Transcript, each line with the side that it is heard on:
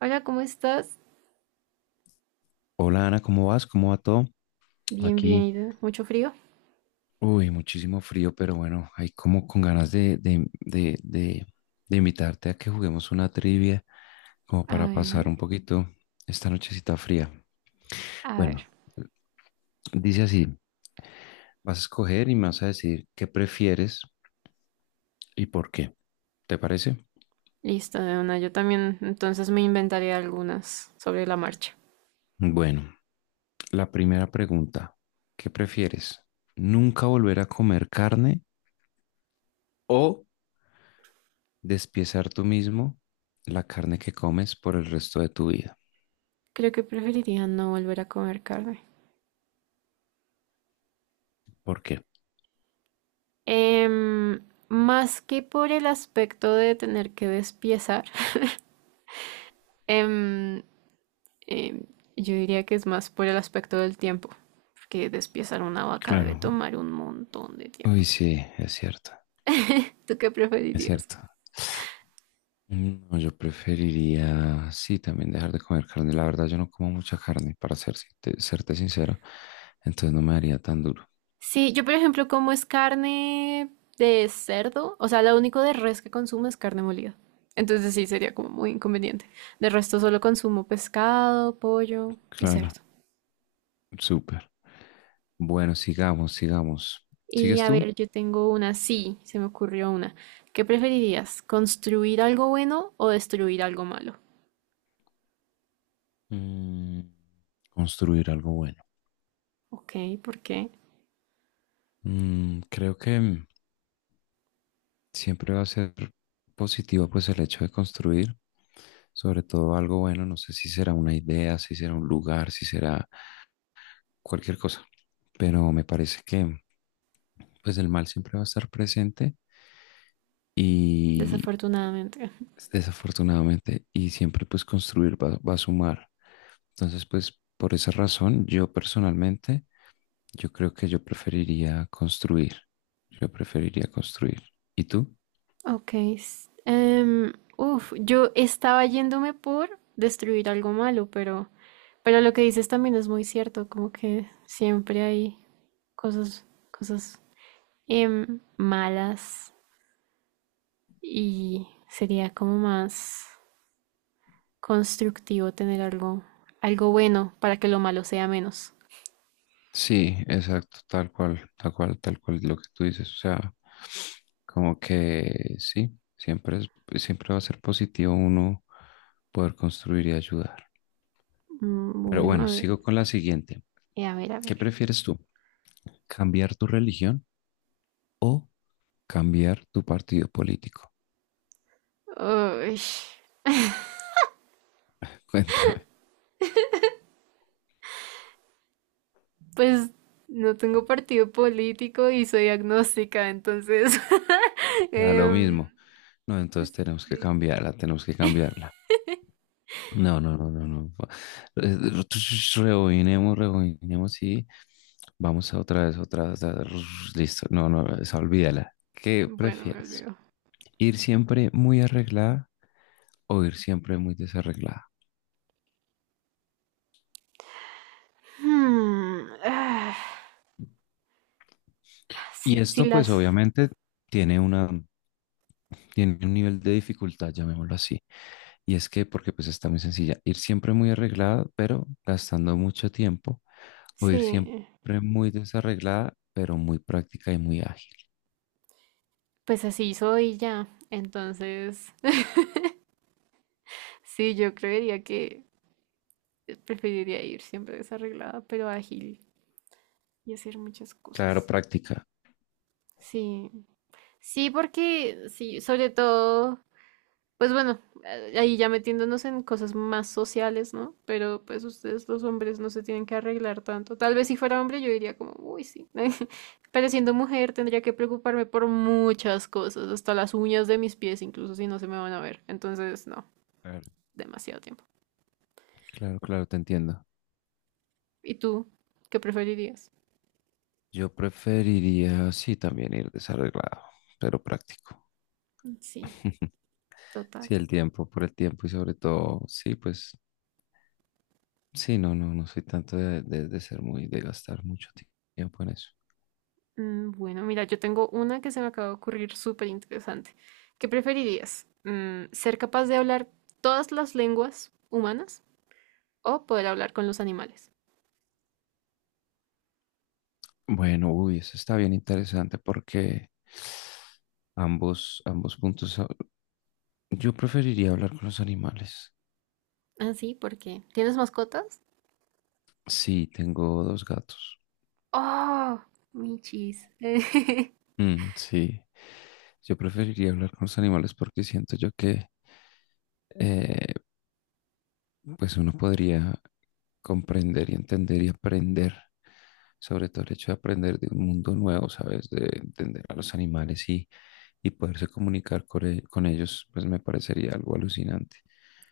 right: Hola, ¿cómo estás?
left: Hola Ana, ¿cómo vas? ¿Cómo va todo?
right: Bien, bien,
left: Aquí,
right: ¿y tú? ¿Mucho frío?
left: muchísimo frío, pero bueno, hay como con ganas de invitarte a que juguemos una trivia, como
right: A
left: para
right: ver,
left: pasar un poquito esta nochecita fría.
right: a ver.
left: Bueno, dice así, vas a escoger y me vas a decir qué prefieres y por qué, ¿te parece?
right: Listo, de una. Yo también entonces me inventaré algunas sobre la marcha.
left: Bueno, la primera pregunta, ¿qué prefieres? ¿Nunca volver a comer carne o despiezar tú mismo la carne que comes por el resto de tu vida?
right: Creo que preferiría no volver a comer carne.
left: ¿Por qué?
right: Em, Más que por el aspecto de tener que despiezar, em, em, yo diría que es más por el aspecto del tiempo, porque despiezar una vaca debe
left: Claro.
right: tomar un montón de tiempo.
left: Uy, sí, es cierto,
right: ¿Tú qué
left: es
right: preferirías?
left: cierto. No, yo preferiría, sí, también dejar de comer carne. La verdad, yo no como mucha carne, para ser, serte sincero. Entonces no me haría tan duro.
right: Sí, yo por ejemplo como es carne de cerdo, o sea, lo único de res que consumo es carne molida. Entonces sí, sería como muy inconveniente. De resto solo consumo pescado, pollo y
left: Claro,
right: cerdo.
left: súper. Bueno, sigamos, sigamos.
right: Y
left: ¿Sigues
right: a
left: tú?
right: ver, yo tengo una, sí, se me ocurrió una. ¿Qué preferirías? ¿Construir algo bueno o destruir algo malo?
left: Mm, construir algo bueno.
right: Ok, ¿por qué?
left: Creo que siempre va a ser positivo pues el hecho de construir, sobre todo algo bueno, no sé si será una idea, si será un lugar, si será cualquier cosa, pero me parece que pues el mal siempre va a estar presente y
right: Desafortunadamente.
left: desafortunadamente y siempre pues construir va a sumar. Entonces pues por esa razón yo personalmente yo creo que yo preferiría construir, yo preferiría construir. ¿Y tú?
right: Ok. Yo estaba yéndome por destruir algo malo, pero lo que dices también es muy cierto, como que siempre hay cosas malas, y sería como más constructivo tener algo, algo bueno para que lo malo sea menos.
left: Sí, exacto, tal cual, tal cual, tal cual lo que tú dices. O sea, como que sí, siempre es, siempre va a ser positivo uno poder construir y ayudar.
right: Mm.
left: Pero
right: Bueno, a
left: bueno,
right: ver,
left: sigo con la siguiente.
right: a ver, a ver.
left: ¿Qué prefieres tú? ¿Cambiar tu religión o cambiar tu partido político?
right: Uy,
left: Cuéntame.
right: pues no tengo partido político y soy agnóstica, entonces
left: Ya lo
right: em,
left: mismo. No, entonces tenemos que
right: sí.
left: cambiarla, tenemos que cambiarla. No, no, no, no, no. Eh, Rebobinemos, rebobinemos y vamos a otra vez, otra vez. Listo. No, no, esa olvídala. ¿Qué
right: Bueno, me
left: prefieres?
right: olvido.
left: ¿Ir siempre muy arreglada o ir siempre muy desarreglada?
right: Hmm, ah,
left: Y
right: si, si
left: esto, pues,
right: las,
left: obviamente tiene una, tiene un nivel de dificultad, llamémoslo así. Y es que, porque pues está muy sencilla, ir siempre muy arreglada, pero gastando mucho tiempo, o ir
right: Sí,
left: siempre muy desarreglada, pero muy práctica y muy ágil.
right: pues así soy ya. Entonces, sí, yo creería que preferiría ir siempre desarreglada, pero ágil y hacer muchas
left: Claro,
right: cosas.
left: práctica.
right: Sí, sí, porque sí, sobre todo, pues bueno, ahí ya metiéndonos en cosas más sociales, ¿no? Pero pues ustedes los hombres no se tienen que arreglar tanto. Tal vez si fuera hombre yo diría como, uy, sí. Pero siendo mujer tendría que preocuparme por muchas cosas, hasta las uñas de mis pies, incluso si no se me van a ver. Entonces, no.
left: Claro.
right: Demasiado tiempo.
left: Claro, claro, te entiendo.
right: ¿Y tú qué preferirías?
left: Yo preferiría, sí, también ir desarreglado, pero práctico.
right: Sí. Total.
left: Sí, el tiempo, por el tiempo y sobre todo, sí, pues, sí, no, no, no soy tanto de, de ser muy, de gastar mucho tiempo en eso.
right: Mm. Bueno, mira, yo tengo una que se me acaba de ocurrir súper interesante. ¿Qué preferirías? ¿Ser capaz de hablar todas las lenguas humanas o poder hablar con los animales?
left: Bueno, uy, eso está bien interesante porque ambos, ambos puntos, yo preferiría hablar con los animales.
right: Ah, sí, ¿por qué? ¿Tienes mascotas?
left: Sí, tengo dos gatos.
right: ¡Oh! Michis.
left: Mm, sí, yo preferiría hablar con los animales porque siento yo que eh, pues uno podría comprender y entender y aprender, sobre todo el hecho de aprender de un mundo nuevo, ¿sabes? De entender a los animales y poderse comunicar con ellos, pues me parecería algo alucinante.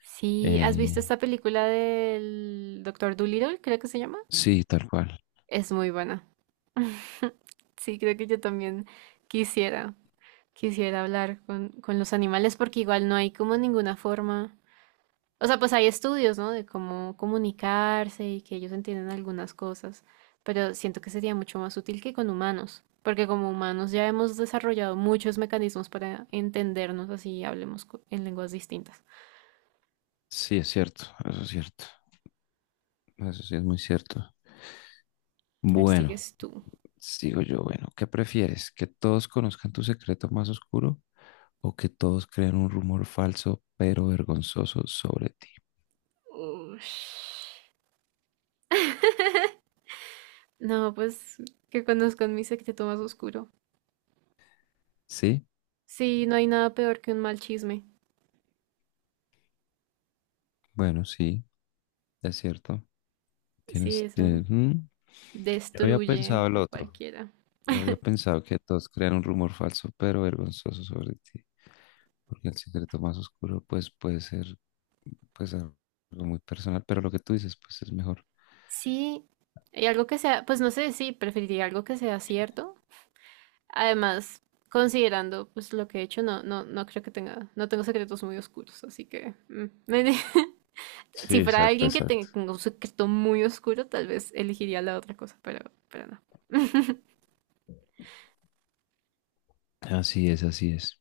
right: Sí, ¿has visto
left: Eh,
right: esta película del Doctor Dolittle? Creo que se llama.
left: sí, tal cual.
right: Es muy buena. Sí, creo que yo también quisiera. Quisiera hablar con los animales porque igual no hay como ninguna forma. O sea, pues hay estudios, ¿no? De cómo comunicarse y que ellos entienden algunas cosas, pero siento que sería mucho más útil que con humanos, porque como humanos ya hemos desarrollado muchos mecanismos para entendernos así y hablemos en lenguas distintas.
left: Sí, es cierto, eso sí es muy cierto.
right: A ver,
left: Bueno.
right: sigues tú.
left: Sigo yo, bueno, ¿qué prefieres? ¿Que todos conozcan tu secreto más oscuro o que todos crean un rumor falso pero vergonzoso sobre ti?
right: Ush. No, pues que conozcan mi secreto más oscuro.
left: Sí,
right: Sí, no hay nada peor que un mal chisme.
left: bueno, sí, es cierto.
right: Sí,
left: Tienes,
right: eso
left: tienes- mm, Yo había
right: destruye
left: pensado el
right: a
left: otro.
right: cualquiera.
left: Yo habría pensado que todos crean un rumor falso pero vergonzoso sobre ti, porque el secreto más oscuro pues puede ser pues algo muy personal, pero lo que tú dices pues es mejor.
right: Sí, y algo que sea, pues no sé, sí, preferiría algo que sea cierto. Además, considerando pues lo que he hecho, no, no, no creo que tenga, no tengo secretos muy oscuros, así que mm,
left: Sí,
right: si fuera
left: exacto,
right: alguien que
left: exacto.
right: tenga un secreto muy oscuro, tal vez elegiría la otra cosa, pero no.
left: Así es, así es.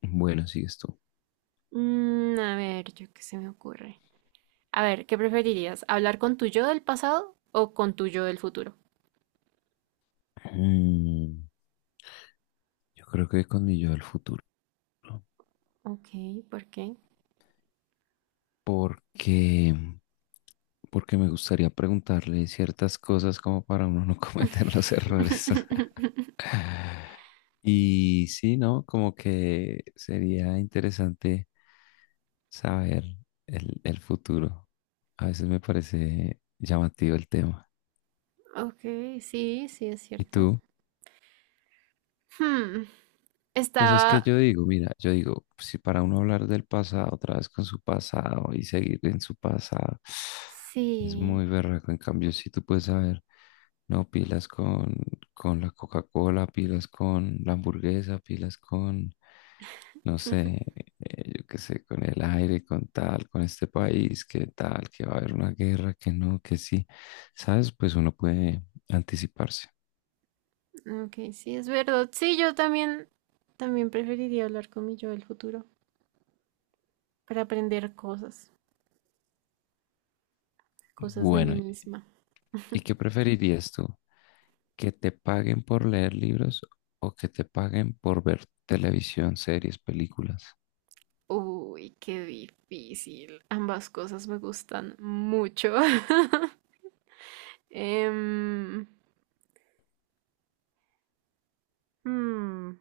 left: Bueno, sigues tú.
right: Mm, a ver, yo qué se me ocurre. A ver, ¿qué preferirías? ¿Hablar con tu yo del pasado o con tu yo del futuro?
left: Mm. Yo creo que con mi yo del futuro, ¿no?
right: Ok, ¿por qué?
left: Porque, porque me gustaría preguntarle ciertas cosas como para uno no cometer los errores. Y sí, ¿no? Como que sería interesante saber el futuro. A veces me parece llamativo el tema.
right: Ok, sí, sí es
left: ¿Y
right: cierto.
left: tú?
right: Hmm,
left: Pues es que
right: Estaba,
left: yo digo, mira, yo digo, si para uno hablar del pasado otra vez con su pasado y seguir en su pasado, es
right: sí,
left: muy berraco. En cambio, si tú puedes saber, no, pilas con la Coca-Cola, pilas con la hamburguesa, pilas con, no sé, yo qué sé, con el aire, con tal, con este país, que tal, que va a haber una guerra, que no, que sí. ¿Sabes? Pues uno puede anticiparse.
right: ok, sí, es verdad. Sí, yo también, también preferiría hablar con mi yo del futuro para aprender cosas, cosas de mí
left: Bueno,
right: misma.
left: ¿y qué preferirías tú? ¿Que te paguen por leer libros o que te paguen por ver televisión, series, películas?
right: Uy, qué difícil. Ambas cosas me gustan mucho. Em, hmm,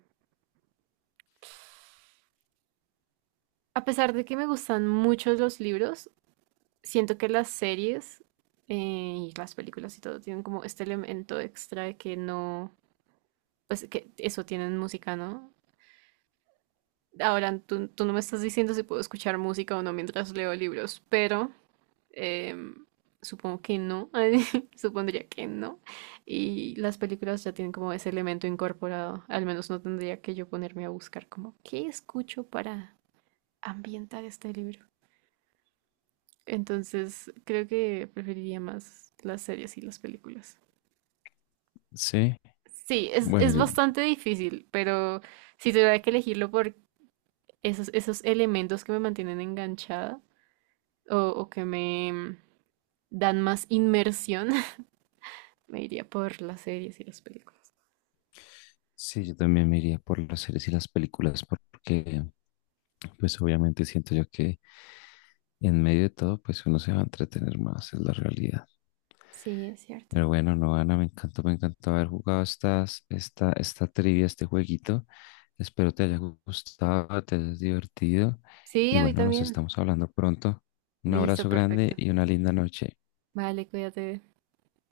right: a pesar de que me gustan mucho los libros, siento que las series eh, y las películas y todo tienen como este elemento extra de que no, pues que eso tienen música, ¿no? Ahora, tú no me estás diciendo si puedo escuchar música o no mientras leo libros, pero em, supongo que no, supondría que no. Y las películas ya tienen como ese elemento incorporado, al menos no tendría que yo ponerme a buscar como qué escucho para ambientar este libro. Entonces, creo que preferiría más las series y las películas.
left: Sí,
right: Sí,
left: bueno,
right: es
left: yo,
right: bastante difícil, pero si tuviera que elegirlo por esos elementos que me mantienen enganchada, o que me dan más inmersión, me iría por las series y las películas.
left: sí, yo también me iría por las series y las películas porque pues obviamente siento yo que en medio de todo pues uno se va a entretener más, es la realidad.
right: Sí, es cierto.
left: Pero bueno, no, Ana, me encantó haber jugado estas, esta trivia, este jueguito. Espero te haya gustado, te hayas divertido
right: Sí,
left: y
right: a mí
left: bueno, nos
right: también.
left: estamos hablando pronto. Un
right: Listo,
left: abrazo grande
right: perfecto.
left: y una linda noche.
right: Vale, cuídate.